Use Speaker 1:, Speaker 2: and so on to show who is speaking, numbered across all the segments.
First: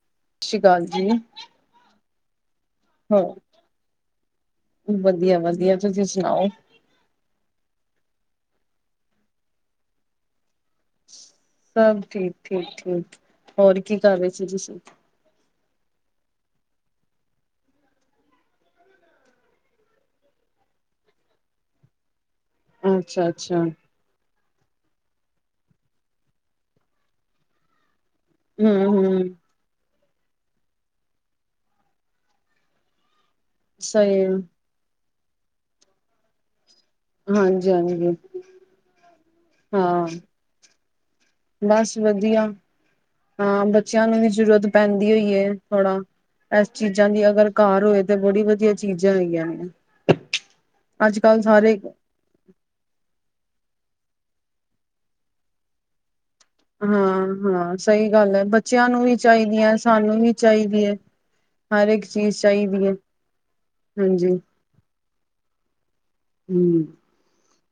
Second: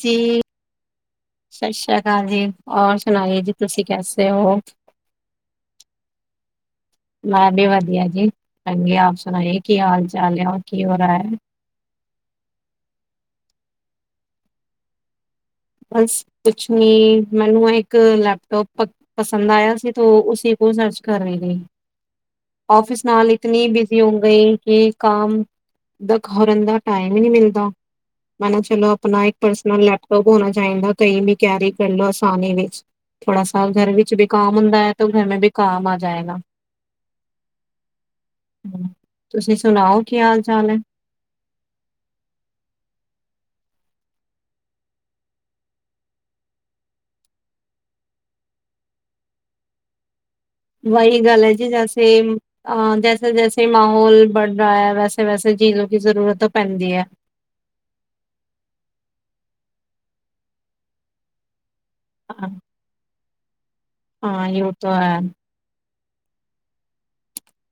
Speaker 1: ਜੀ,
Speaker 2: ਸਤਿ ਸ਼੍ਰੀ ਅਕਾਲ ਜੀ।
Speaker 1: ਸਤਿ ਸ੍ਰੀ ਅਕਾਲ ਜੀ ਹੋਰ
Speaker 2: ਹੋਰ
Speaker 1: ਸੁਣਾਈਏ ਜੀ ਤੁਸੀਂ ਕੈਸੇ ਹੋ?
Speaker 2: ਵਧੀਆ- ਵਧੀਆ, ਤੁਸੀਂ ਸੁਣਾਓ?
Speaker 1: ਮੈਂ ਵੀ ਵਧੀਆ ਜੀ, ਚੰਗੀ ਆਪ ਸੁਣਾਈਏ ਕੀ ਹਾਲ- ਚਾਲ ਆ, ਹੋਰ ਕੀ ਹੋ ਰਿਹਾ ਹੈ?
Speaker 2: ਸਭ ਠੀਕ- ਠੀਕ, ਠੀਕ ਹੋਰ ਕੀ ਕਰ ਰਹੇ ਸੀ ਤੁਸੀਂ?
Speaker 1: ਬਸ ਕੁਛ ਨੀ ਮੈਨੂੰ ਇੱਕ ਲੈਪਟੋਪ, ਪਸੰਦ ਆਇਆ ਸੀ ਤੇ ਉਸੀ ਕੋ ਸਰਚ ਕਰ ਰਹੀ ਥੀ। ਆਫਿਸ
Speaker 2: ਅੱਛਾ
Speaker 1: ਨਾਲ
Speaker 2: ਅੱਛਾ
Speaker 1: ਇਤਨੀ ਦੀ ਕਿਉਂ ਗਈ ਏ ਕੰਮ ਦੇਖ ਹਰਨ ਦਾ ਟਾਈਮ ਹੀ ਨੀ ਮਿਲਦਾ। ਮੈਂਨ ਚਲੋ
Speaker 2: ਹਮ
Speaker 1: ਆਪਣਾ
Speaker 2: ਹਮ
Speaker 1: ਇੱਕ ਪਰਸਨਲ ਲੈਪ- ਹੋਣਾ ਚਾਹੀਦਾ ਕਈ ਵੀ ਕੈਰੀ ਕਰਲੋ ਆਸਾਨੀ ਵਿੱਚ ਥੋੜਾ ਸਾ ਘਰ ਵਿੱਚ
Speaker 2: ਸਹੀ
Speaker 1: ਵੀ ਕੰਮ ਹੁੰਦਾ ਹੈ। ਫੇਰ ਘਰ ਮੈਂ ਭੀ ਕਾਮ ਆ ਜਾਏ ਗਾ।
Speaker 2: ਹਾਂਜੀ ਹਾਂਜੀ
Speaker 1: ਤੁਸੀਂ ਸੁਣਾਓ
Speaker 2: ਹਾਂ
Speaker 1: ਕੀ ਹਾਲ- ਚਾਲ ਐ?
Speaker 2: ਬਸ ਵਧੀਆ ਹਾਂ ਬੱਚਿਆਂ ਨੂੰ ਵੀ ਜ਼ਰੂਰਤ ਪੈਂਦੀ ਓ ਈ ਐ ਥੋੜਾ। ਇਸ ਚੀਜ਼ਾਂ ਦੀ ਅਗਰ ਘਰ ਹੋਏ ਤਾਂ ਬੜੀ ਵਧੀਆ ਚੀਜ਼ਾਂ ਹੈ ਗਿਆਂ ਨੇ। ਅੱਜ
Speaker 1: ਵਹੀ
Speaker 2: ਕੱਲ
Speaker 1: ਗੱਲ ਹੈ ਜੀ
Speaker 2: ਸਾਰੇ
Speaker 1: ਵੇਸੇਮ, ਅ ਜੈਸੇ- ਜੈਸੇ ਮਾਹੌਲ ਬੜ ਰਿਹਾ ਹੈ ਵੈਸੇ- ਵੈਸੇ ਚੀਜ਼ੋ ਕੀ ਜ਼ਰੂਰਤ,
Speaker 2: ਹਾਂ- ਹਾਂ ਸਹੀ ਗੱਲ ਐ, ਬੱਚਿਆਂ ਨੂੰ ਵੀ ਚਾਹੀਦੀਆਂ ਸਾਨੂੰ ਵੀ ਚਾਹੀਦੀ ਐ। ਹਰ ਇੱਕ ਚੀਜ਼ ਚਾਹੀਦੀ ਐ।
Speaker 1: ਹਾਂ ਯੂ ਤੋ ਐ।
Speaker 2: ਹੂੰ।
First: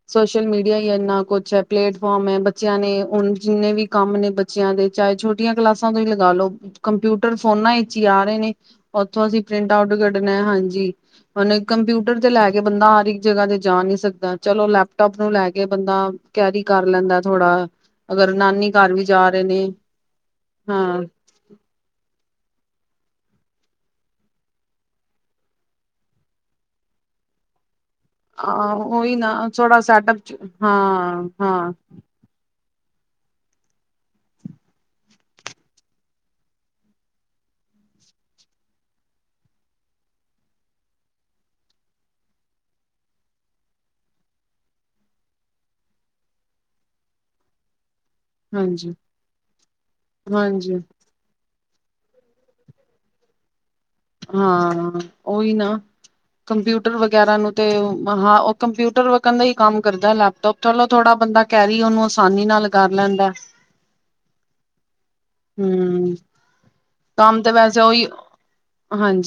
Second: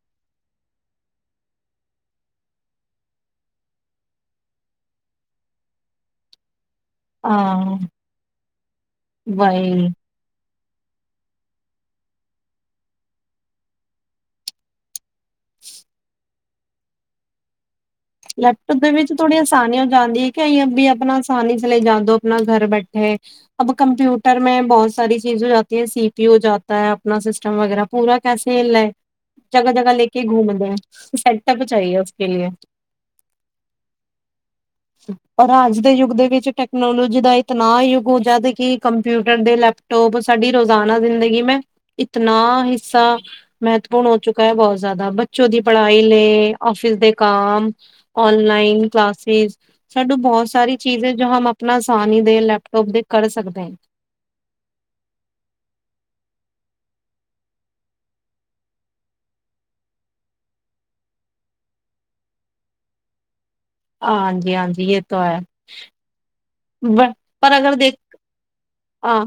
Speaker 2: ਸੋਸ਼ਲ ਮੀਡੀਆ ਹੀ ਇੰਨਾ ਕੁਛ ਹੈ ਪਲੇਟਫਾਰਮ ਹੈ ਬੱਚਿਆਂ ਨੇ ਹੁਣ ਜਿੰਨੇ ਵੀ, ਕੰਮ ਨੇ ਬੱਚਿਆਂ ਦੇ ਚਾਹੇ ਛੋਟੀਆਂ ਕਲਾਸਾਂ ਤੋਂ ਹੀ ਲਗਾ ਲੋ। ਕੰਪਿਊਟਰ ਫੋਨਾ ਇਚ ਈ ਆ ਰਹੇ ਨੇ ਉੱਥੋਂ ਅਸੀਂ ਪ੍ਰਿੰਟ ਆਊਟ ਕਡ, ਨਾ ਐ ਹਾਂਜੀ ਹੁਨ ਕੰਪਿਊਟਰ ਤੇ ਲੈ ਕੇ ਬੰਦਾ ਹਰ- ਜਗਾ ਤੇ ਜਾ ਨੀ ਸਕਦਾ ਚਲੋ ਲੈਪਟੋਪ ਨੂੰ ਲੈ ਕੇ ਬੰਦਾ ਕੈਰੀ ਕਰ ਲੈਂਦਾ ਥੋੜਾ। ਅਗਰ ਨਾਨੀ
Speaker 1: ਲੈਪਟੋਪ ਦੇ
Speaker 2: ਘਰ ਵੀ
Speaker 1: ਵਿੱਚ
Speaker 2: ਜਾ
Speaker 1: ਥੋੜੀ
Speaker 2: ਰਹੇ ਨੇ
Speaker 1: ਆਸਾਨੀ ਹੋ ਜਾਂਦੀ ਹੈ ਕਿ ਅਸੀ
Speaker 2: ਹਾਂ
Speaker 1: ਵੀ ਆਪਣਾ, ਅਸਾਨੀ ਸੇ ਲੇ ਜਾਂਦੇ ਹੋ ਆਪਣਾ ਘਰ ਬੈਠੇ। ਅਬ ਕੰਪਿਊਟਰ ਮੈਂ ਬਹੁਤ ਸਾਰੀ ਚੀਜ਼ ਹੋ ਜਾਤੀ ਹੈ ਸੀ ਪੀ ਹੋ ਜਾਤਾ ਹੈ ਆਪਣਾ ਸਿਸਟਮ ਵਗੈਰਾ। ਪੂਰਾ ਕੈ ਸੇ
Speaker 2: ਆ
Speaker 1: ਲੈ
Speaker 2: ਉਹੀ ਨਾ
Speaker 1: ਜਗਾ-
Speaker 2: ਥੋੜਾ
Speaker 1: ਜਗਾ ਲੈ
Speaker 2: ਸੈਟਅਪ
Speaker 1: ਕੇ ਘੁੰਮਦੇ ਏ
Speaker 2: ਹਾਂ
Speaker 1: ਸੈਟਅਪ
Speaker 2: ਹਾਂ
Speaker 1: ਚਾਹੀਏ ਉਸਕੇ ਲੀਏ। ਪਰ ਅੱਜ ਦੇ ਯੁੱਗ ਦੇ ਵਿੱਚ ਟੈਕਨੋਲੋਜੀ ਦਾ ਇਤਨਾ ਯੁੱਗ ਹੋ ਜਾਂਦਾ ਕਿ ਕੰਪਿਊਟਰ ਦੇ ਲੈਪ- ਟੋਪ ਸਾਡੀ ਰੋਜ਼ਾਨਾ ਜ਼ਿੰਦਗੀ ਮੈਂ, ਇਤਨਾ ਹਿੱਸਾ। ਮਹੱਤਵਪੂਰਨ ਹੋ ਚੁੱਕਾ ਐ ਬਹੋਤ ਜ਼ਾਦਾ ਬੱਚੋ ਦੀ ਪੜਾਈ ਲੈ, ਆਫਿਸ ਦੇ ਕਾਮ, ਔਨਲਾਈਨ
Speaker 2: ਹਾਂਜੀ
Speaker 1: ਕਲਾਸਿਸ ਸਡੂ ਬਹੋਤ ਸਾਰੀ
Speaker 2: ਹਾਂਜੀ
Speaker 1: ਚੀਜ਼ ਐ ਜੋ ਹਮ ਅਪ- ਨਾ ਅਸਾਨੀ ਦੇ ਲੈਪਟੋਪ ਦੇ ਕਰ ਸਕਦੇ ਹੈ।
Speaker 2: ਹਾਂ ਉਹੀ ਨਾ। ਕੰਪਿਊਟਰ ਵਗੈਰਾ ਨੂੰ ਤੇ ਹਾਂ ਉ ਕੰਪਿਊਟਰ ਵਾਕਣ ਦਾ ਈ ਕੰਮ ਕਰਦਾ ਐ ਲੈਪਟੋਪ। ਚਲੋ ਥੋੜਾ ਬੰਦਾ ਕੈਰੀ ਉਹਨੂੰ ਆਸਾਨੀ ਨਾਲ ਕਰ ਲੈਂਦਾ।
Speaker 1: ਆਂਜੀ- ਆਂਜੀ ਯੇ ਤੋ ਐ।
Speaker 2: ਹੂੰ ਕੰਮ ਤਾਂ ਵੈਸੇ ਓਹੀ
Speaker 1: ਆਂ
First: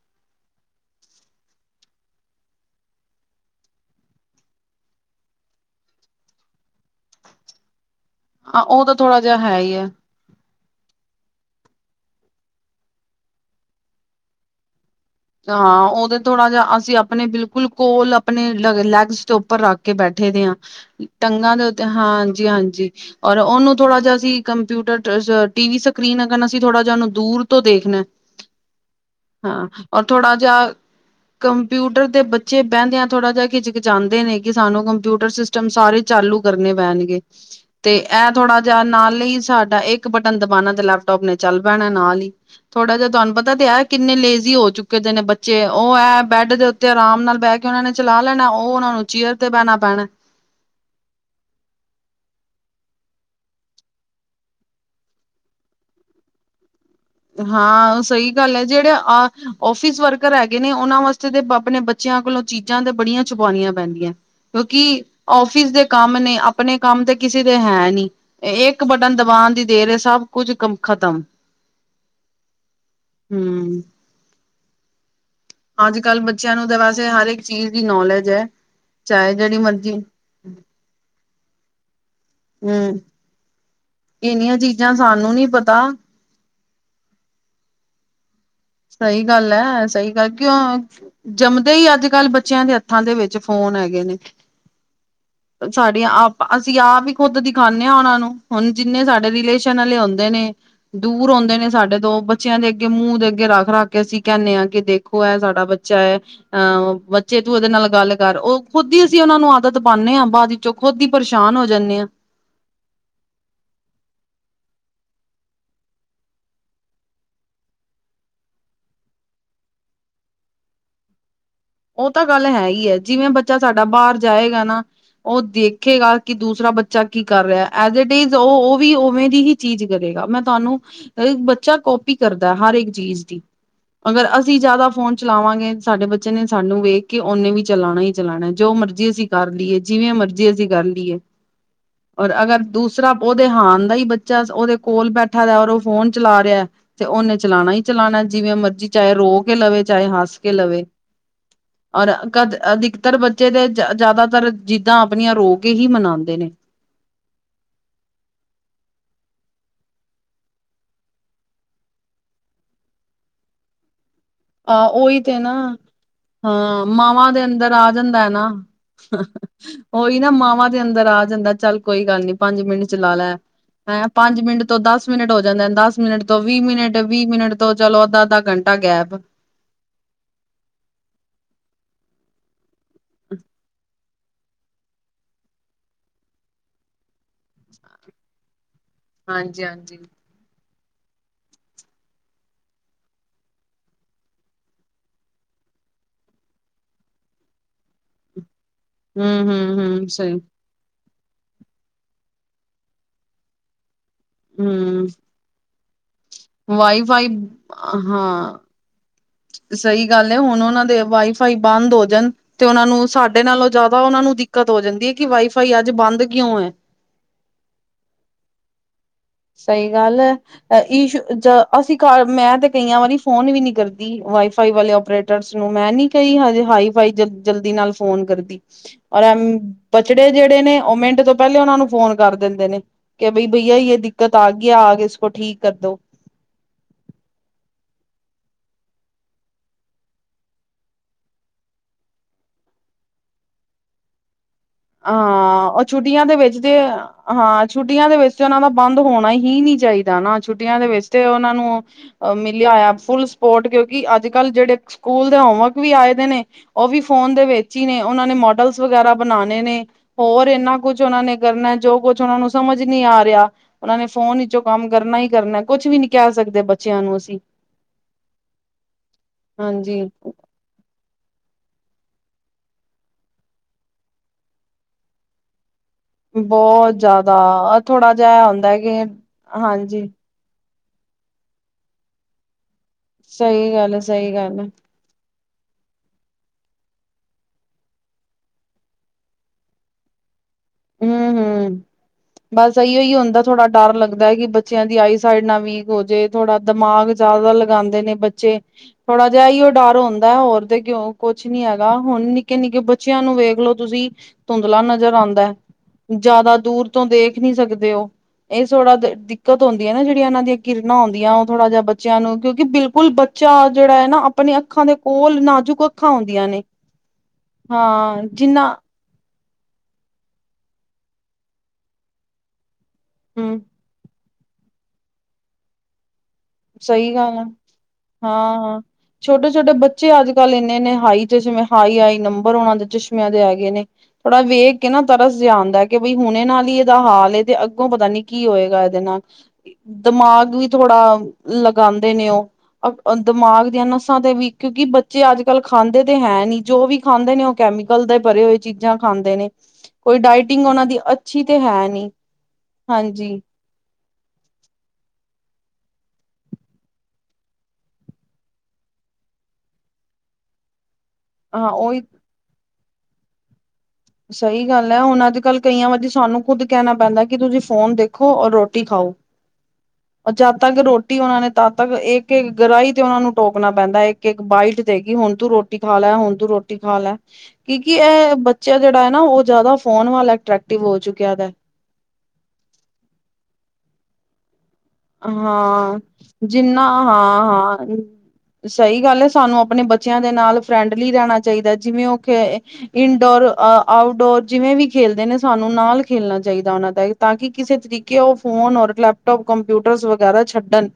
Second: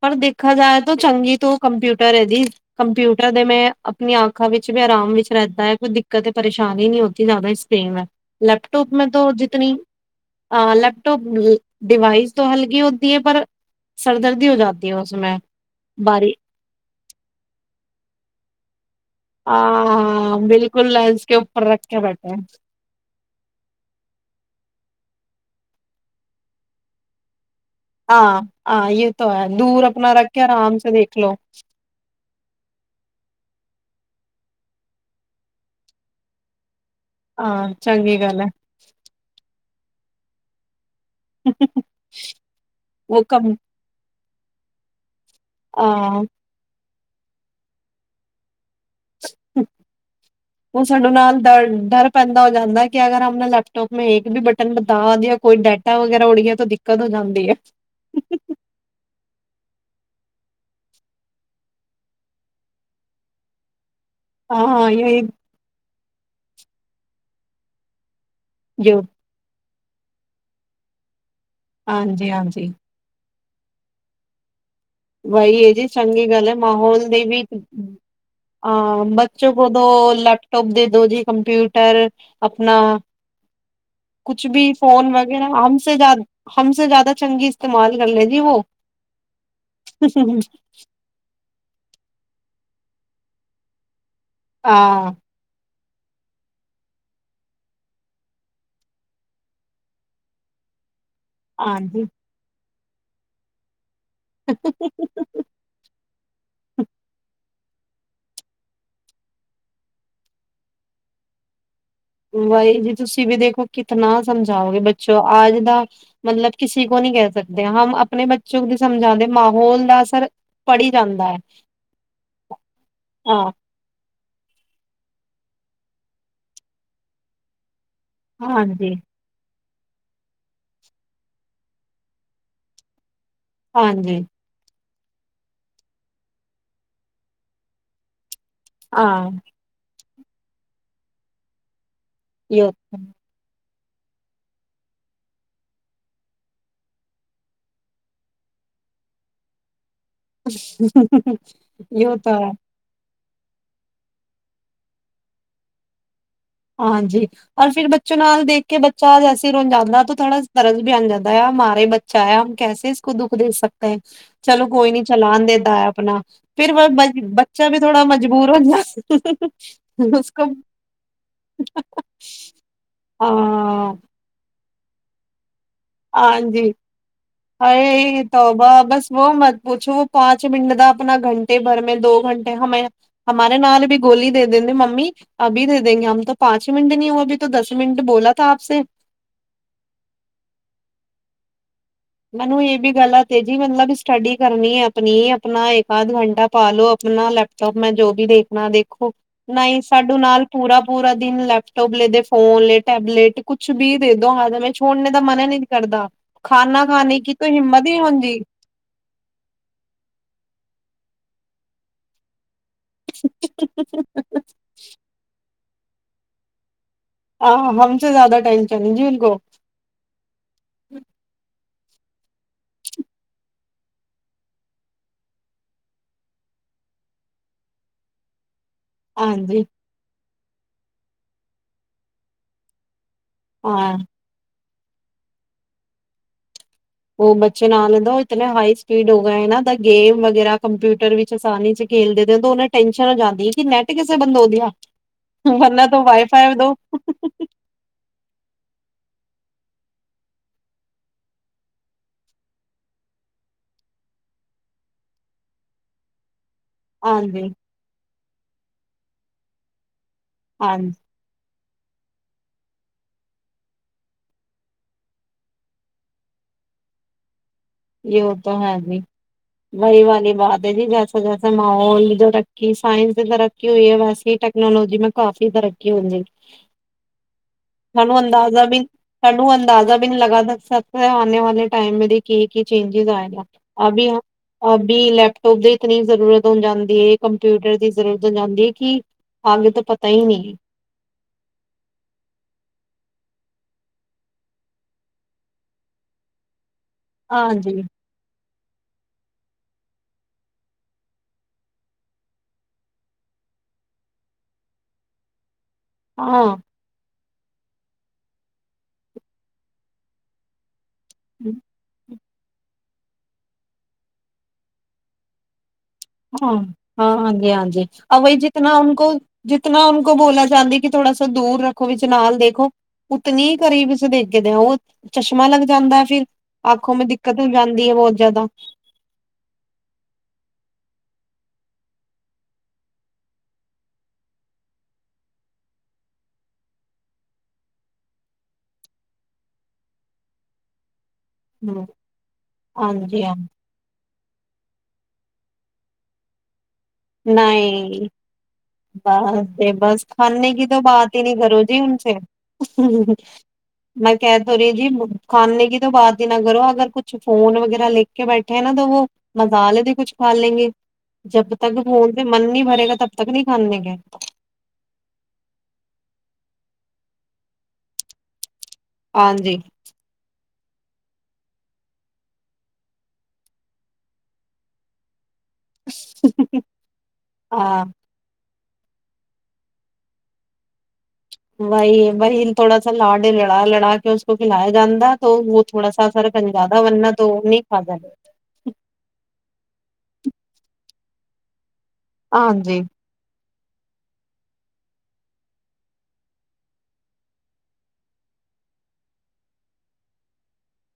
Speaker 1: ਪਰ ਦੇਖਾ ਜਾਏ ਤੋ ਚੰਗੀ ਤੋ ਕੰਪਿਊਟਰ ਐ ਜੀ। ਕੰਪਿਊਟਰ ਦੇ ਮੈਂ ਆਪਣੀਆਂ ਅੱਖਾਂ ਵਿੱਚ ਵੀ ਆਰਾਮ ਵਿੱਚ ਰਹਿਤਾ ਐ ਕੋਈ ਦਿੱਕਤ ਪਰੇਸ਼ਾਨੀ ਨੀ ਹੋਤੀ ਜਾ਼ਦਾ ਇਸਮ ਸੇਮ ਐ
Speaker 2: ਉਹ
Speaker 1: ਲੈਪਟੋਪ
Speaker 2: ਤਾਂ
Speaker 1: ਮੇ
Speaker 2: ਥੋੜਾ
Speaker 1: ਤੋਂ
Speaker 2: ਜਿਹਾ ਹੈ ਹੀ
Speaker 1: ਜਿਤਨੀ
Speaker 2: ਹੈ
Speaker 1: ਅ ਲੈਪਟੋਪ ਵ ਡਿਵਾਈਸ ਤੋ ਹਲਕੀ ਹੋਤੀ ਐ ਪਰ ਸਰਦਰਦੀ ਹੋ ਜਾਤ ਤੀ ਉਸ ਮੈਂ।
Speaker 2: ਹਾਂ ਉਹਦੇ ਥੋੜਾ ਜਿਆ ਅਸੀਂ ਆਪਣੇ ਬਿਲਕੁਲ ਕੋਲ ਆਪਣੇ ਲ ਲੈਗਸ ਤੋ ਉੱਪਰ ਰੱਖ ਕੇ ਬੈਠੇ ਦੇ ਆ ਟੰਗਾਂ ਦੇ ਉੱਤੇ ਹਾਂ ਹਾਂਜੀ- ਹਾਂਜੀ ਔਰ ਉਹਨੂੰ ਥੋੜਾ ਜਿਹਾ ਅਸੀਂ ਕੰਪਿਊਟਰ ਟਸ ਟੀ ਵੀ ਸਕਰੀਨ ਅਗਨ ਅਸੀਂ ਥੋੜਾ ਜਿਆ ਉਹਨੂੰ ਦੂਰ ਤੋਂ ਦੇਖ
Speaker 1: ਹਾਂ, ਹਾਂ ਯੇ ਤੋ ਐ, ਦੂਰ
Speaker 2: ਔਰ
Speaker 1: ਆਪਣਾ ਰੱਖ
Speaker 2: ਥੋੜਾ
Speaker 1: ਕੇ
Speaker 2: ਜਿਹਾ
Speaker 1: ਆਰਾਮ ਸੇ ਦੇਖ ਲੋੋ।
Speaker 2: ਕੰਪਿਊਟਰ ਤੇ ਬੱਚੇ ਬਹਿੰਦਿਆਂ ਥੋੜ੍ਹਾ ਜਾ ਖਿਚਕਿਚਉਂਦੇ ਨੇ ਕਿ ਸਾਨੂੰ ਕੰਪਿਊਟਰ ਸਿਸਟਮ ਸਾਰੇ ਚਾਲੂ ਕਰਨੇ ਪੈਣਗੇ ਤੇ ਐਹ ਥੋੜਾ ਜਿਹਾ ਨਾਲੇ ਹੀ ਸਾਡਾ ਇੱਕ ਬਟਨ ਦਬਾਨਾ ਤੇ ਲੈਪ ਟੋਪ ਨੇ ਚੱਲ ਪੈਣਾ ਨਾਲ ਈ, ਥੋੜਾ ਜਿਹਾ ਤੁਹਾਨੂੰ ਪਤਾ ਤੇ ਐ ਕਿੰਨੇ ਲੇਜ਼ੀ ਹੋ ਚੁੱਕ ਦੇ ਨੇ ਬੱਚੇ, ਉਹ ਐਹ ਬੈਡ ਦੇ ਉੱਤੇ ਆਰਾਮ ਨਾਲ ਬਹਿ ਕੇ ਉਹਨਾਂ ਨੇ ਚਲਾ ਲੈਣਾ ਉਹ ਉਹਨਾਂ ਨੂੰ ਚੇਅਰ ਤੇ ਬੈਣਾ ਪੈਣਾ।
Speaker 1: ਉਹ ਸਾਡੇ ਨਾਲ ਦਰ ਡਰ ਪੈਂਦਾ ਹੋ ਜਾਂਦਾ ਕਿ ਅਗਰ ਹਮਨੇ ਲੈਪਟੋਪ ਮੇ ਏਕ ਬੀ ਬਟ ਨ ਬਤਾ ਦੀਆਂ, ਕੋਈ ਡੇਟਾ ਵਗੈਰਾ ਉੱਡ ਗਿਆ ਤੋ ਦਿੱਕ
Speaker 2: ਹਾਂ, ਓ ਸਹੀ ਗੱਲ ਐ, ਜਿਹੜੇ ਆਹ ਓਫਿਸ ਵਰਕਰ ਹੈਗੇ ਨੇ, ਉਹਨਾਂ ਵਾਸਤੇ ਤੇ ਆਪਣੇ ਬੱਚਿਆਂ ਕੋਲੋਂ ਚੀਜ਼ਾਂ ਤੇ ਬੜੀਆਂ ਛੁਪਉਣੀਆਂ ਪੈਂਦੀਆਂ। ਕਿਉਂਕਿ ਆਫਿਸ ਦੇ ਕੰਮ ਨੇ, ਆਪਣੇ ਕੰਮ ਤੇ ਕਿਸੇ ਦੇ ਹੈ ਨਹੀਂ। ਇੱਕ ਬਟਨ ਦਬਾਣ ਦੀ ਦੇਰ ਏ, ਸਭ ਕੁਝ ਕਮ ਖ਼ਤਮ।
Speaker 1: ਹਾਂਜੀ, ਹਾਂਜੀ।
Speaker 2: ਹੂੰ।
Speaker 1: ਵਹੀ ਏ ਜੀ,
Speaker 2: ਕੱਲ੍ਹ
Speaker 1: ਚੰਗੀ ਗੱਲ
Speaker 2: ਬੱਚਿਆਂ
Speaker 1: ਐ,
Speaker 2: ਨੂੰ ਤਾਂ
Speaker 1: ਮਾਹੌਲ
Speaker 2: ਵੈਸੇ
Speaker 1: ਦੀ
Speaker 2: ਹਰ ਇੱਕ
Speaker 1: ਵੀ
Speaker 2: ਚੀਜ਼ ਦੀ ਨੌਲੇਜ ਹੈ
Speaker 1: ਹਾਂ
Speaker 2: ਚਾਹੇ
Speaker 1: ਬੱਚੋ
Speaker 2: ਜਿਹੜੀ
Speaker 1: ਕੋ ਤੋ
Speaker 2: ਮਰਜ਼ੀ
Speaker 1: ਲੈਪਟੋਪ ਦੇ ਦੋ ਜੀ, ਕੰਪਿਊਟਰ ਆਪਣਾ
Speaker 2: ਹਮ
Speaker 1: ਕੁਛ
Speaker 2: ਇੰਨੀਆਂ
Speaker 1: ਵੀ
Speaker 2: ਚੀਜ਼ਾਂ
Speaker 1: ਫੋਨ
Speaker 2: ਸਾਨੂੰ ਨੀ
Speaker 1: ਵਗੈਰਾ,
Speaker 2: ਪਤਾ
Speaker 1: ਹਮਸੇ ਜ਼ਿਆਦ, ਹਮਸੇ ਜ਼ਿਆਦਾ ਚੰਗੀ ਇਸਤੇਮਾਲ ਕਰ ਲੇ ਗੀ ਵੋ।
Speaker 2: ਸਹੀ ਗੱਲ ਐ, ਸਹੀ ਗੱਲ ਅ ਕਿਉਂ ਜੰਮਦੇ ਈ ਅੱਜ-ਕੱਲ੍ਹ ਬੱਚਿਆਂ ਦੇ ਹੱਥਾਂ ਦੇ ਵਿੱਚ, ਫੋਨ ਹੈਗੇ ਨੇ।
Speaker 1: ਆ।
Speaker 2: ਸ ਸਾਡੀਆਂ ਆਪ ਅਸੀਂ ਆਪਹ ਹੀ ਖੁਦ ਦਿਖਾਨੇ ਆ ਉਹਨਾਂ ਨੂੰ, ਹੁਣ ਜਿੰਨੇ ਸਾਡੇ ਰਿਲੇਸ਼ ਸ਼ਨ ਆਲੇ ਹੁੰਦੇ ਨੇ। ਦੂਰ ਹੁੰਦੇ ਨੇ ਸਾਡੇ ਤੋਂ, ਬੱਚਿਆਂ ਦੇ ਅੱਗੇ ਮੂੰਹ ਦੇ ਅੱਗੇ ਰੱਖ-ਰੱਖ ਕੇ ਅਸੀਂ ਕਹਿੰਨੇ ਆ ਕਿ ਦੇਖ ਖੋ ਐਹ ਸਾਡਾ ਬੱਚਾ ਐ। ਅਹ ਬੱਚੇ ਤੂੰ ਉਹਦੇ ਨਾਲ ਗੱਲ ਕਰ। ਉਹ ਖੁਦ ਹੀ ਅਸੀਂ ਉਹਨਾਂ ਨੂੰ ਆਦਤ ਪਾਨੇ ਆ, ਬਾਅਦ ਵਿੱਚ ਓ ਖੁਦ ਈ ਪਰੇਸ਼ਾਨ ਹੋ ਜਾਨੇ ਆ।
Speaker 1: ਵਹੀ ਜੀ, ਤੁਸੀਂ ਵੀ ਦੇਖੋ ਕਿਤਨਾ ਸਮਝਾਓਗੇ, ਬੱਚੋ ਆਜ ਦਾ ਮਤਲਬ ਕਿਸੀ ਕੋ ਨੀ ਕਹਿ ਸਕਤੇ, ਹਮ ਆਪਣੇ ਬੱਚੋ ਕੋ ਸਮਝਾਉਂਦੇ ਮਾਹੌਲ ਦਾ ਅਸਰ ਪੜੀ ਜਾਂਦਾ ਐ।
Speaker 2: ਉਹ ਤਾਂ ਗੱਲ ਹੈ ਹੀ ਐ, ਜਿਵੇਂ ਬੱਚਾ ਸਾਡੇ ਸਾਡਾ ਬਾਹਰ ਜਾਏਗਾ ਨਾ, ਉਹ ਦੇਖੇਗਾ ਕਿ ਦੂਸਰਾ ਬੱਚਾ ਕੀ ਕਰ ਰਿਹਾ ਐ। ਐਜ ਇਟ ਇਜ਼ ਉਹ
Speaker 1: ਹਾਂਜੀ
Speaker 2: ਉਵੇਂ ਦੀ ਹੀ ਚੀਜ਼ ਕਰੇਗਾ, ਮੈਂ ਤੁਹਾਨੂੰ, ਬੱਚਾ ਕਾਪੀ ਕਰਦਾ ਹੈ, ਹਰ ਇੱਕ ਚੀਜ਼ ਦੀ।
Speaker 1: ਹਾਂਜੀ
Speaker 2: ਅਗਰ ਅਸ ਅਸੀਂ ਜ਼ਿਆਦਾ ਫੋਨ ਚਲਾਵਾਂਗੇ, ਸਾਡੇ ਬੱਚੇ ਨੇ ਸਾਨੂੰ ਵੇਖ ਕੇ, ਉਹਨੇ ਵੀ ਚਲਾਣਾ ਏ ਚਲਾਣਾ ਏ, ਜੋ ਮਰਜ਼ੀ ਅਸੀਂ
Speaker 1: ਹਾਂ
Speaker 2: ਕਰ ਲਈਏ, ਜਿਵੇਂ ਮਰਜ਼ੀ ਅਸੀ ਕਰ ਲਈਏ। ਔਰ ਅਗਰ
Speaker 1: ਯੋ
Speaker 2: ਦੂਸਰਾ ਉਹਦੇ ਹਾਣ ਦਾ ਹੀ ਬੱਚਾ ਉਹਦੇ ਕੋਲ ਬੈਠਾ ਦਾ, ਔਰ ਉਹ ਫੋਨ ਚਲਾ ਰਿਹਾ ਤੇ ਉਹਨੇ ਚਲਾਣਾ ਹੀ ਚਲਾਣਾ। ਜਿਵੇਂ ਮਰਜ਼ੀ ਚਾਹੇ ਰੋ ਕੇ ਲਵੇ, ਚਾਹੇ ਹੱਸ ਕੇ ਲਵੇ
Speaker 1: ਹਾ ਹਾ ਹਾ ਹਾ
Speaker 2: ਔਰ ਕ ਅਧਿਕਤਰ ਬੱਚੇ ਦੇ ਜ਼ਿਆਦਾਤਰ, ਜਿੱਦਾਂ ਆਪਣੀਆਂ ਰੋ ਕੇ ਹੀ ਮਨਾਉਂਦੇ ਨੇ।
Speaker 1: ਹਾਂਜੀ। ਔਰ ਫਿਰ ਬੱਚੋਂ ਨਾਲ ਦੇਖ ਕੇ ਬੱਚਾ ਜੈਸੇ ਰੁਜ ਜਾਂਦਾ ਤਾਂ ਥੋੜ੍ਹਾ ਤਰਸ ਵੀ ਆ ਜਾਂਦਾ ਆ ਮਾਰੇ ਬ ਚਾਹੇ ਹਮ ਕੈਸੇ ਇਸ ਕੋ ਦੁੱਖ ਦੇ ਸਕਤੇ ਹੈ। ਚਲੋ ਕੋਈ
Speaker 2: ਅਹ
Speaker 1: ਨੀ
Speaker 2: ਉਹੀ ਤੇ
Speaker 1: ਚਲਾਨ
Speaker 2: ਨਾ
Speaker 1: ਦੇਦਾ ਆਪਣਾ, ਫਿਰ
Speaker 2: ਹਾਂ ਮਾਵਾਂ ਦੇ
Speaker 1: ਬੱਚਾ
Speaker 2: ਅੰਦਰ
Speaker 1: ਵੀ
Speaker 2: ਆ
Speaker 1: ਥੋੜਾ
Speaker 2: ਜਾਂਦਾ ਹੈ ਨਾ
Speaker 1: ਮਜਬੂਰ ਹੁੰਦਾ।
Speaker 2: ਉਹੀ ਨਾ ਮਾਵਾਂ ਦੇ ਅੰਦਰ ਆ ਜਾਂਦਾ, ਚੱਲ ਕੋਈ ਗੱਲ ਨੀ ਪੰਜ ਮਿੰਟ ਚਲਾ ਲੈ, ਹੈਂ ਪੰਜ ਮਿੰਟ ਤੋਂ ਦਸ ਮਿੰਟ ਹੋ ਜਾਂਦੇ ਦਸ ਮਿੰਟ ਤੋਂ ਵੀਹ ਮਿੰਟ ਵੀਹ ਮਿੰਟ ਤੋਂ ਚਲੋ ਅੱਧਾ ਅੱਧਾ ਘੰਟਾ ਗੈਪ
Speaker 1: ਮਤ ਪੁੱਛੋ ਪਾਾਂਚ ਮਿੰਟ ਦਾ ਆਪਣਾ ਘੰਟੇ ਭਰ ਮੈਂ ਦੋ ਘੰਟੇ ਹਮੇ ਹਮਾਰ ਨਾਲ ਵੀ [unintelligible] ਗੋਲੀ ਦੇ ਦਿੰਦੇ ਮੰਮੀ ਅਭੀ ਦੇ ਦਿੰਗੇ ਹਮ ਤਾਂ ਪਾ ਪੰਜਚ ਹੀ ਮਿੰਟ ਨਹੀਂ ਹੋ ਅਭ ਤੋਂ ਦਸ ਮਿੰਟ ਬੋਲਾਥ ਆਪੇ [unintelligible]
Speaker 2: ਹਾਂਜੀ ਹਾਂਜੀ
Speaker 1: ਮੈਨੂੰ ਇਹ ਵੀ ਗਲਤ ਤੇ ਜੀ ਮਤਲਬ ਸਟੱਡੀ ਕਰਨੀ ਹੈ ਆਪਣੀ ਆਪਣਾ ਇੱਕ ਅੱਧ ਘੰਟਾ ਪਾਾਲੋ ਆਪਣਾ ਲੈ ਆਪਣਾ ਜੋ ਵੀ ਦੇਖਣਾ ਦੇਖੋ
Speaker 2: ਹੂੰ ਹੂੰ
Speaker 1: ਨਾਈ
Speaker 2: ਹੂੰ
Speaker 1: ਸਾਡੂੰ
Speaker 2: ਸਹੀ
Speaker 1: ਨਾਲ ਪੂਰਾ ਪੂਰਾ ਦਿਨ ਲੈਪਟੋਪ ਲ ਦੇ ਫੋਨ ਲ ਟੈਬਲੇਟ ਕੁਛ ਵੀ ਦੇ ਦੋ ਹਦ ਮੈਂ
Speaker 2: ਹੂੰ
Speaker 1: ਛੋੜਨੇ ਦਾ ਮਨ ਨੀ ਕਰਦਾ ਖਾਾਨਾ ਖਾਣੇ
Speaker 2: ਵਾਈਫਾਈ
Speaker 1: ਕਿ ਤੋ ਹਿੰਮਤ ਨ ਹੁੰਦੀ
Speaker 2: ਹਾਂ ਸਹੀ ਗੱਲ ਹੈ ਹੁਣ ਉਹਨਾਂ ਦੇ ਵਾਈਫਾਈ ਬੰਦ ਹੋ ਜਾਣ ਤੇ ਉਹਨਾਂ ਨੂੰ ਸਾਡੇ ਨਾਲੋਂ ਜ਼ਿਆਦਾ ਉਹਨਾਂ ਨੂੰ ਦਿੱਕਤ ਹੋ ਜਾਂਦੀ ਹੈ ਕਿ ਵਾਈਫਾਈ ਅੱਜ ਬੰਦ ਕਿਉਂ ਹੈ
Speaker 1: ਹਾਂ ਹਮ ਸੇ ਜ਼ਿਆਦਾ ਟੈਂਨ ਸ਼ਨ ਜੀ ਉਨ ਕੋ
Speaker 2: ਸਹੀ ਗੱਲ ਹੈ ਈਸ਼ੂ ਅਸੀਂ ਘ ਮੈਂ ਤੇ ਕਈਆਂ ਵਾਰੀ ਫੋਨ ਵੀ ਨੀ ਕਰਦੀ ਵਾਈਫਾਈ ਵਾਲੇ ਓਪਰੇਟ ਨੂੰ ਮੈਂ ਨੀ ਕਹੀ ਹਜੇ ਹਾਈ ਫਾਈ ਜਲਦੀ ਨਾਲ ਫੋਨ ਕਰਦੀ ਔਰ ਬਚੜੇ ਜਿਹੜੇ ਨੇ ਉਹ ਮਿੰਟ ਤੋਂ ਪਹਿਲੇ ਉਹਨਾ ਨੂੰ ਫੋਨ ਕਰ ਦਿੰਦੇ ਨੇ ਕਿ ਬਾਈ ਭਈਆ ਇਹ ਦਿੱਕਤ ਆ ਗਈ ਆ ਕੇ ਇਸ ਕੋ ਠੀਕ ਕਰ ਦੋ
Speaker 1: ਉਹ ਬੱਚੇ ਨਾ ਲੈਂਦਾ ਉਹ ਇਤੇ ਹਾਈ ਸਪੀਡ ਹੋ ਗਏ ਨਾ ਤਾਂ ਗੇਮ ਵਗੈਰਾ ਕੰਪਿਊਟਰ ਵਿੱਚ ਆਸਾਨੀ ਚ ਖੇਲਦੇ ਉਹੇ ਟੈਨਸ਼ਨ ਹੋ ਜਾਂਦੀ ਹੈ ਕਿ ਨੈਟ ਕਿਸੇ ਬੰਦਾ ਹੋ ਗੇਆ
Speaker 2: ਹਾਂ ਉਹ ਛੁੱਟੀਆਂ ਦੇ ਵਿੱਚ ਜ ਹਾਂ ਛੁੱਟੀਆਂ ਦੇ ਵਿੱਚ ਤੇ ਉਹਨਾਂ ਦਾ ਬੰਦ ਹੋਣਾ ਹੀ ਨੀ ਚਾਹੀਦਾ ਨਾ ਛੁੱਟੀਆਂ ਦੇ ਵਿੱਚ ਤੇ ਉਹਨਾਂ ਨੂੰ ਮਿਲਿਆ ਹੋਇਆ ਫੁਲ ਸਪੋਰਟ ਕਿਉਂਕਿ ਅੱਜ ਕੱਲ ਜਿਹੜੇ ਸਕੂਲ ਦੇ ਹੋਮਵਰਕ ਵੀ ਆਏ ਦੇ ਨੇ ਉਹ ਵੀ ਫੋਨ ਦੇ ਵਿੱਚ ਹੀ ਨੇ ਉਹਨਾਂ ਨੇ ਮੋਡਲਸ ਵਗੈਰਾ ਬਣਾਣੇ ਨੇ ਹੋਰ ਇਨਾ ਕੁਛ ਉਹਨਾਂ ਨੇ ਕਰਨਾ ਜੋ ਕੁਛ ਉਹਨਾਂ ਨੂੰ ਸਮਝ ਨਹੀਂ ਆ ਰਿਹਾ ਉਹਨਾਂ ਨੇ ਫੋਨ ਵਿਚੋਂ ਕੰਮ ਕਰਨਾ ਹੀ ਕਰਨਾ ਕੁਛ ਵੀ ਨੀ ਕਹਿ ਸਕਦੇ ਬੱਚਿਆਂ ਨੂੰ ਅਸੀਂ
Speaker 1: ਇਹ ਉਹ ਤਾਂ ਹੈ ਨੀ
Speaker 2: ਹਾਂਜੀ
Speaker 1: ਵਈ ਵਾਲੀ ਬਾਤ ਮੇਰੀ ਗਲ ਸੁਣੋ ਜੈਸਾ ਮਾਹੌਲ ਤਰੱਕੀ ਸਾਇੰਸ ਤਰੱਕੀ ਹੋਈ ਹੈ ਵੈਸੇ ਹੀ ਟੈਕਨੋਲੋਜੀ ਮੈਂ ਕਾਫ਼ੀ ਤਰੱਕੀ
Speaker 2: ਬਹੁਤ ਜ਼ਿਆਦਾ ਥੋੜਾ
Speaker 1: ਸਾਨੂੰ
Speaker 2: ਜਿਹਾ
Speaker 1: ਅੰਦਾਜ਼ਾ
Speaker 2: ਹੁੰਦਾ
Speaker 1: ਵੀ
Speaker 2: ਕਿ
Speaker 1: ਸਾਨੂੰ ਅੰਦਾਜ਼ਾ ਵੀ
Speaker 2: ਹਾਂਜੀ
Speaker 1: ਨਹੀਂ ਲਗਾ ਸਕ ਆਣੇ ਵਾਲੇ ਟਾਈਮ ਮ ਕੀ ਕੀ ਚੇਂਜੇਜ ਆਏਗਾ
Speaker 2: ਸਹੀ ਗੱਲ ਹੈ ਸਹੀ ਗੱਲ ਹੈ
Speaker 1: ਅਭ ਵੀ ਲੈਪਟੋਪ ਦੀ ਇਤਨੀ ਜ਼ਰੂਰਤ ਹੋ ਜਾਂਦੀ ਹੈ ਕੰਪਿਊਟਰ ਦੀ ਜ਼ਰੂਰਤ ਹੋ ਜਾਂਦੀ ਹੈ ਕਿ ਹਾਲੇ ਤਾਂ ਪਤਾ ਹੀ ਨਹੀਂ
Speaker 2: ਹਮ ਹਮ ਬਸ ਇਹੀੋਓ ਹੀ ਹੁੰਦਾ ਥੋੜਾ ਡਰ ਲੱਗਦਾ ਕਿ ਬੱਚਿਆਂ ਦੀ ਆਈਸਾਈਡ ਨਾ ਵੀਕ ਹੋ ਜਾੇ ਥੋੜਾ ਦਿਮਾਗ ਜ਼ਿਆਦਾ
Speaker 1: ਹਾਂਜੀ
Speaker 2: ਲਗਾਂਦੇ ਨੇ ਬੱਚੇ ਥੋੜ੍ਹਾ ਜਿਹਾ ਅਈਓ ਡਰ ਹੁੰਦਾ ਹੋਰ ਤੇ ਕਿਉ ਕੁਛ ਨੀ ਹੈਗਾ ਹੁਣ ਨਿੱਕੇ ਨਿੱਕੇ ਬੱਚਿਆਂ ਨੂੰ ਵੇਖ ਲੋ ਤੁਸੀਂ ਧੁੰਦਲਾ ਨਜ਼ਰ ਆਉਂਦਾ ਹੈ
Speaker 1: ਹਾਂ
Speaker 2: ਜ਼ਿਆਦਾ ਦੂਰ ਤੋਂ ਦੇਖ ਨੀ ਸਕਦੇ ਹੋ ਇਹ ਥੋੜ੍ਹਾ ਦਿੱਕਤ ਹੁੰਦੀ ਹੈ ਨਾ ਜਿਹੜੀਆਂ ਇਹਨਾਂ ਦੀਆਂ ਕਿਰਨਾਂ ਹੁੰਦੀਆਂ ਥੋੜਾ ਜੇਹਾ ਬੱਚਿਆਂ ਨੂੰ ਕਿਉਂਕਿ ਬਿਲਕੁਲ ਬੱਚਾ ਜਿਹੜਾ ਹੈ ਨਾ ਆਪਣੀ ਅੱਖਾਂ ਦੇ ਕੋਲ ਨਾਜੁਕ
Speaker 1: ਹਾਂ ਹਾਂ ਹਾਂਜੀ ਹਾਂਜੀ ਅ
Speaker 2: ਹਾਂ
Speaker 1: ਵਹੀ
Speaker 2: ਜਿੰਨਾ
Speaker 1: ਜਿਤਨਾ ਉਨ ਕੋ ਜਿਤਨਾ ਉਹ ਕੋ ਬੋਲ ਚਾਹੁੰਦੀ ਕਿ ਥੋੜਾ ਸ ਦੂਰ ਰੱਖੋ ਵਿਚ ਨਾਲ ਦੇਖੋ ਉਤਨੀ
Speaker 2: ਹੂੰ
Speaker 1: ਕਰੀਬਸੇ ਦੇਖ ਉਹ ਚਸ਼ਮਾ ਲੱਗ ਜਾਂਦਾ ਹੈ ਫਿਰ ਆਖੋ ਮੈ
Speaker 2: ਸਹੀ
Speaker 1: ਦਿੱਕਤ ਹੋ ਜਾਂਦੀ ਹੈ ਬਹੁਤ ਜ਼ਿਆਦਾ
Speaker 2: ਛੋਟੇ- ਛੋਟੇ ਬੱਚੇ ਅੱਜ ਕੱਲ੍ਹ ਇੰਨੇ ਇੰਨੇ ਹਾਈ ਚਸ਼ਮੇ ਹਾਈ- ਹਾਈ ਨੰਬਰ ਉਹਨਾਂ ਦੇ ਚਸ਼ਮਿਆਂ ਦੇ ਹੈਗੇ ਨੇ। ਥੋੜਾ ਵੇਖ ਕੇ ਨਾ ਤਰਸ ਜੇਆ ਆਂਦਾ ਕਿ ਬਈ ਹੁਣੇ ਨਾਲ ਹੀ ਇਹਦਾ ਹਾਲ ਏ ਤੇ ਅੱਗੋਂ ਪਤਾ ਨੀ ਕੀ ਹੋਏਗਾ ਇਹਦੇ ਨਾਲ ਦਿਮਾਗ ਵੀ ਥੋੜ੍ਹਾ ਲਗਾਂਦੇ ਨੇ ਉਹ ਅ
Speaker 1: ਹਾਂਜੀ ਹਾਂ
Speaker 2: ਦਿਮਾਗ ਦੀਆਂ ਨਸਾਂ ਤੇ ਵੀ ਕਿਉਂਕਿ ਬੱਚੇ ਅੱਜ-ਕੱਲ ਖਾਂਦੇ ਤੇ ਹੈ ਨੀ ਜੋ ਵੀ ਖਾਂਦੇ ਨੇ ਓ ਕੈਮੀਕਲ ਦੇ ਭਰੇ ਹੋਏ। ਚੀਜ਼ਾਂ ਖਾਂਦੇ
Speaker 1: ਬਸ
Speaker 2: ਨੇ।
Speaker 1: ਤੇ ਬਸ
Speaker 2: ਕੋਈ
Speaker 1: ਖਾਨੇ
Speaker 2: ਡਾਇਟਿੰਗ
Speaker 1: ਕੀ ਤੋ
Speaker 2: ਉਹਨਾਂ ਦੀ
Speaker 1: ਬਾਤ ਈ ਨੀ
Speaker 2: ਅੱਛੀ ਤੇ
Speaker 1: ਕਰੋ ਜੀ
Speaker 2: ਹੈ ਨੀ
Speaker 1: ਉਨਸੇ।
Speaker 2: ਹਾਂਜੀ
Speaker 1: ਮੈਂ ਕੈ ਤੋ ਰਈ ਥੀ ਖਾਨੇ ਕੀ ਤੋ ਬਾਤ ਈ ਨਾ ਕਰੋ ਅਗਰ ਕੁਛ ਫੋਨ ਵਗੈਰਾ ਲੇ ਕੇ ਬੈਠੇ ਐ ਨਾ ਤੋ ਵੋ ਮਜ਼ਾਲ ਐ ਦੀ ਕੁਛ ਖਾ ਲੇਂਗੇ, ਜਬ
Speaker 2: ਹਾਂ
Speaker 1: ਤੱਕ
Speaker 2: ਉਹੀ
Speaker 1: ਫੋਨ ਪੇ ਮਨ ਨੀ ਬਰੇਗਾ ਤਬ ਤੱਕ ਨੀ ਖਾਨੇ ਗੇ।
Speaker 2: ਸਈ ਗੱਲ ਐ ਹੁਣ ਅੱਜ-ਕੱਲ ਕਈਆਂ ਵਾਰੀ ਸਾਨੂੰ ਖੁਦ ਕੈਣਾ ਪੈਂਦਾ ਕਿ ਤੁਸੀਂ ਫੋਨ ਦੇਖੋ ਔਰ ਰੋ ਟੀ ਖਾਓ। ਜਦ ਤੱਕ ਰੋਟੀ ਓਨਾਂ ਨੇ ਤਦ ਤੱਕ ਇੱਕ-ਇੱਕ ਗਰਾਈ ਤੇ ਓਨਾਂ ਨੂੰ ਟੋਕਣਾ ਪੈਂਦਾ ਏ। ਇੱਕ ਬਾਈਟ ਦੇਗੀ ਹੁਣ ਤੂੰ ਰੋਟੀ ਖਾ ਲੈ ਹੁਣ ਤੂੰ ਰੋਟੀ ਖਾ ਲੈ ਕੀ ਕੀ ਏਹ ਬੱ ਬੱਚਾ ਜੇੜਾ ਐ ਨਾ ਓ ਜਾਦਾ ਫੋਨ ਵੱਲ ਅਟਰੈਕਟਿਵ ਹੋ ਚੁੱਕਿਆ ਦੈ।
Speaker 1: ਵਈ ਏ, ਵਹੀ ਥੋੜਾ ਸਾ ਲਾਡ ਲਡਾ-ਲਡਾ ਕੇ ਓਸ [inaudible]
Speaker 2: ਹਾਂ ਸਈ ਗੱਲ ਐ ਸਾਨੂੰ ਆਪਣੇ ਬੱਚੇਆਂ ਦੇ ਨਾਲ ਫਰੈਂਡਲੀ ਰੈਣਾ ਚਾਈਦਾ ਜਿਵੇਂ ਓ ਖੇ ਇਨਡੋਰ ਅ ਆਊਟਡੋਰ ਜਿਵੇਂ ਵੀ ਖੇਲਦੇ ਨੇ ਸਾਨੂੰ ਨਾਲ ਖੇਲਣਾ ਚਾਈਦਾ ਓਨਾਂ ਦਾ ਤਾਂ ਕਿ ਕਿਸੇ ਤਰੀਕੇ ਕਿ ਓ ਫੋਨ ਔਰ ਲੈਪਟੋਪ, ਕੰਪਿਊਟਰਸ ਵਗੈਰਾ ਛੱਡਣ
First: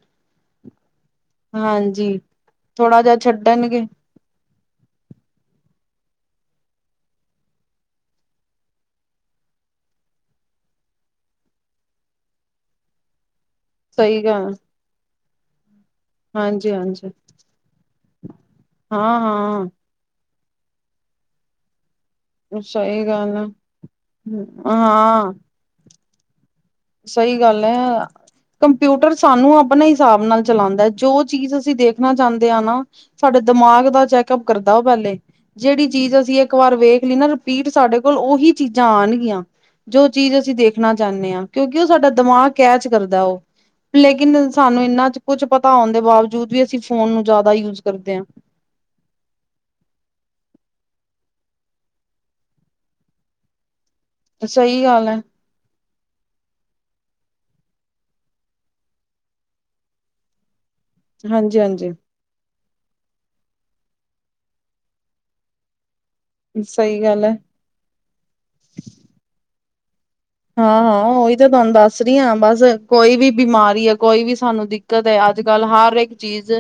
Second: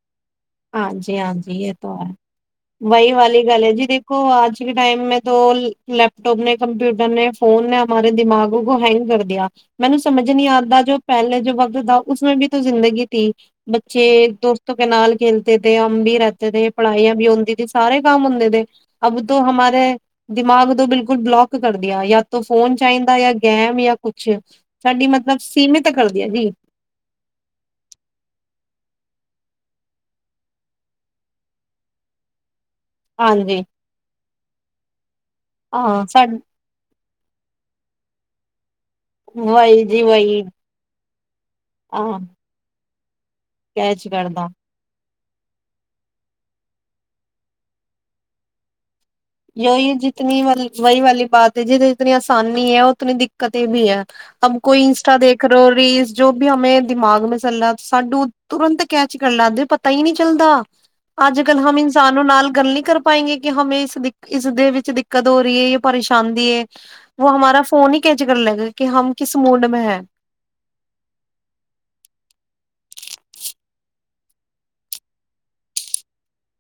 Speaker 1: ਹਾਂਜੀ-ਹਾਂਜੀ ਯੇ ਤੋ ਹੈ,
Speaker 2: ਹਾਂਜੀ ਥੋੜਾ
Speaker 1: ਵਈ
Speaker 2: ਜਿਹਾ
Speaker 1: ਵਾਲੀ ਗੱਲ ਐ
Speaker 2: ਛੱਡਣਗੇ
Speaker 1: ਜੀ ਦੇ ਹੋ ਅੱਜ ਕੇ ਟਾਈਮ ਮੇਂ ਤੋ ਲੈਪਟਾਪ ਨੇ, ਕੰਪਿਊਟਰ ਨੇ, ਫੋਨ ਨੇ ਹਮਾਰੇ ਦਿਮਾਗੋ ਕੋ ਹੈਂ ਗ ਕਰ ਦੀਆ, ਮੈਨੂੰ ਸਮਜ ਨੀ ਆਂਦਾ ਪੈਹਲੇ ਜੋ ਵਕਤ ਥਾ ਉਸਮੇਂ ਵੀ ਜਿੰਦਗੀ ਥੀ। ਬੱਚੇ
Speaker 2: ਸਹੀ ਗੱਲ
Speaker 1: ਦੋਸਤੋ ਕੇ ਨਾਲ ਖੇਲਤੇ ਥੇ, ਹਮ ਬੀ ਰਹਤੇ ਥੇ,
Speaker 2: ਹਾਂਜੀ ਹਾਂਜੀ
Speaker 1: ਪੜਾਈਆ ਵੀ ਹੁੰਦੀ ਥੀ ਸਾਰੇ ਕੰਮ ਹੁੰਦੇ ਥੇ,
Speaker 2: ਹਾਂ
Speaker 1: ਅਬ ਤੋ
Speaker 2: ਹਾਂ
Speaker 1: ਹਮਾਰੇ ਥੇ ਦਿਮਾਗ ਤੋਂ ਬਿਲਕੁਲ ਬਲੋਕ ਕਰਦੀਆਂ ਯਾ ਤੋਂ ਫੋਨ
Speaker 2: ਸਹੀ
Speaker 1: ਚਾਈਂਦਾ ਯਾ
Speaker 2: ਗੱਲ ਹੈ
Speaker 1: ਗੈਮ ਯਾ ਕੁਛ ਸਾਡੀ ਮਤਲਬ ਸੀਮਤ ਕਰਦੀਆ ਜੀ।
Speaker 2: ਸਈ ਗੱਲ ਐ। ਕੰਪਿਊਟਰ ਸਾਨੂੰ ਆਪਣੇ ਹਿਸਾਬ ਨਾਲ ਚਲਾਂਦਾ ਐ ਜੋ ਚੀਜ਼ ਅਸੀਂ ਦੇਖਣਾ ਚਾਂਦੇ ਆਂ ਨਾ ਸਾਡੇ
Speaker 1: ਹਾਂਜੀ
Speaker 2: ਦਿਮਾਗ ਦਾ ਚੈਕਅਪ ਕਰਦਾ ਓ ਪੈਲੇ ਜੇੜੀ
Speaker 1: ਹਾਂ
Speaker 2: ਚੀਜ਼
Speaker 1: ਸਾ
Speaker 2: ਅਸੀਂ ਇੱਕ ਵਾਰ ਵੇਖ ਲਈ ਨਾ ਰਿਪੀਟ ਸਾਡੇ ਕੋਲ ਓਹੀ ਚੀਜਾਂ ਆਂਣਗੀਆਂ
Speaker 1: ਵਹੀ ਜੀ
Speaker 2: ਜੋ ਚੀਜ਼
Speaker 1: ਵਹੀ
Speaker 2: ਅਸੀਂ ਦੇਖ ਦੇਖਨਾ ਚਾਨੇ ਆਂ ਕਿਉਂਕਿ ਓ ਸਾਡਾ
Speaker 1: ਹਾਂ
Speaker 2: ਦਿਮਾਗ ਕੈਚ ਕਰਦਾ ਓ,
Speaker 1: ਕੈਚ ਕਰਦਾ
Speaker 2: ਲੇਕਿਨ ਸਾਨੂੰ ਇੰਨਾ ਕੁਛ ਪਤਾ ਹੋਣ ਦੇ ਬਾਵਜੂਦ ਵੀ ਅਸੀਂ ਫੋਨ ਨੂੰ ਜਾਦਾ ਯੂਜ਼ ਕਰਦੇ ਆਂ।
Speaker 1: ਯਈ ਆ ਜਿਤਨੀ ਮਤਲ ਵਈ ਵਾਲੀ ਬਾਤ ਐ ਜਿ ਜਿਤਨੀ ਅਸਾਨੀ ਐ ਓਤਨੀ ਦਿੱਕਤੇ ਵੀ ਐ। ਅਬ ਕੋਈ
Speaker 2: ਸਹੀ ਗੱਲ
Speaker 1: ਇੰਸਟਾ
Speaker 2: ਹੈ
Speaker 1: ਦੇਖ [unintelligible] ਜੋ ਵੀ ਹਮੇ ਦਿਮਾਗ ਮੇ ਚਲ ਰਹਾ ਸਾਡੂ ਤੁਰੰਤ ਕੈਚ ਕਰ ਲਾਦੇ ਸਾਨੂੰ ਪ ਤਾ ਈ ਨੀ ਚੱਲਦਾ। ਅੱਜ-ਕੱਲ
Speaker 2: ਹਾਂਜੀ
Speaker 1: ਹਮ
Speaker 2: ਹਾਂਜੀ
Speaker 1: ਇਨਸਾਨੋ ਨਾਲ ਗੱਲ ਨੀ ਕਰ ਪਾਏਂਗੇ ਕੀ ਹਮੇ ਇਸ ਦਿੱਕਤ ਇਸ ਦੇ ਵਿਚ ਦਿੱਕਤ ਹੋ ਰਈ ਏ ਯੇ ਪਰੇਸ਼ਾਂਦੀ ਐ,
Speaker 2: ਸਹੀ ਗੱਲ
Speaker 1: ਵੋ
Speaker 2: ਹੈ
Speaker 1: ਹਮਾਰਾ ਫੋਨ ਈ ਕੈਚ ਕਰ ਲੇਗਾ ਕੀ ਹਮ ਕਿਸ ਮੂਡ ਮੇਂ ਹੈ।
Speaker 2: ਹਾਂ-ਹਾਂ ਓਹੀ ਤਾਂ ਤੁਆਨੂੰ ਦੱਸ ਰੀ ਆਂ ਬਸ ਕੋਈ ਵੀ ਬਿਮਾਰੀ ਆ ਕੋਈ ਵੀ ਸਾਨੂੰ ਦਿੱ ਕਤ ਏ ਅੱਜ-ਕੱਲ ਹਰ ਇੱਕ ਚੀਜ਼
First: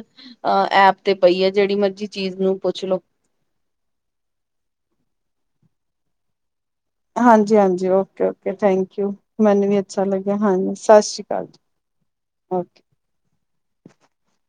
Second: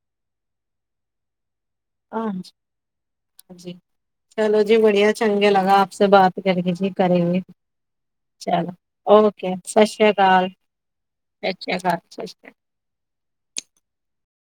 Speaker 2: ਐਪ ਤੇ ਪਈ ਐ ਜੇੜੀ ਮਰਜੀ ਚੀਜ਼ ਨੂੰ ਪੁੱਛ ਲੋੋ।
Speaker 1: ਹਾਂਜੀ, ਚਲੋ ਜੀ ਬੜੀਆ ਚੰਗੇ ਲਗਾ ਆਪ ਸੇ ਬਾਤ ਕਰਕੇ ਜੀ।
Speaker 2: ਹਾਂਜੀ-ਹਾਂਜੀ, ਓਕੇ-ਓਕੇ, ਥੈਂਕ ਯੂ ਮੈਨੇ ਵੀ ਅੱਛਾ ਲੱਗਿਆ ਹਾਂਜੀ ਸਸ਼੍ਰੀ
Speaker 1: ਸਸ਼੍ਰੀਆ ਕਾਲ, ਸਸ਼੍ਰੀ ਕਾਲ।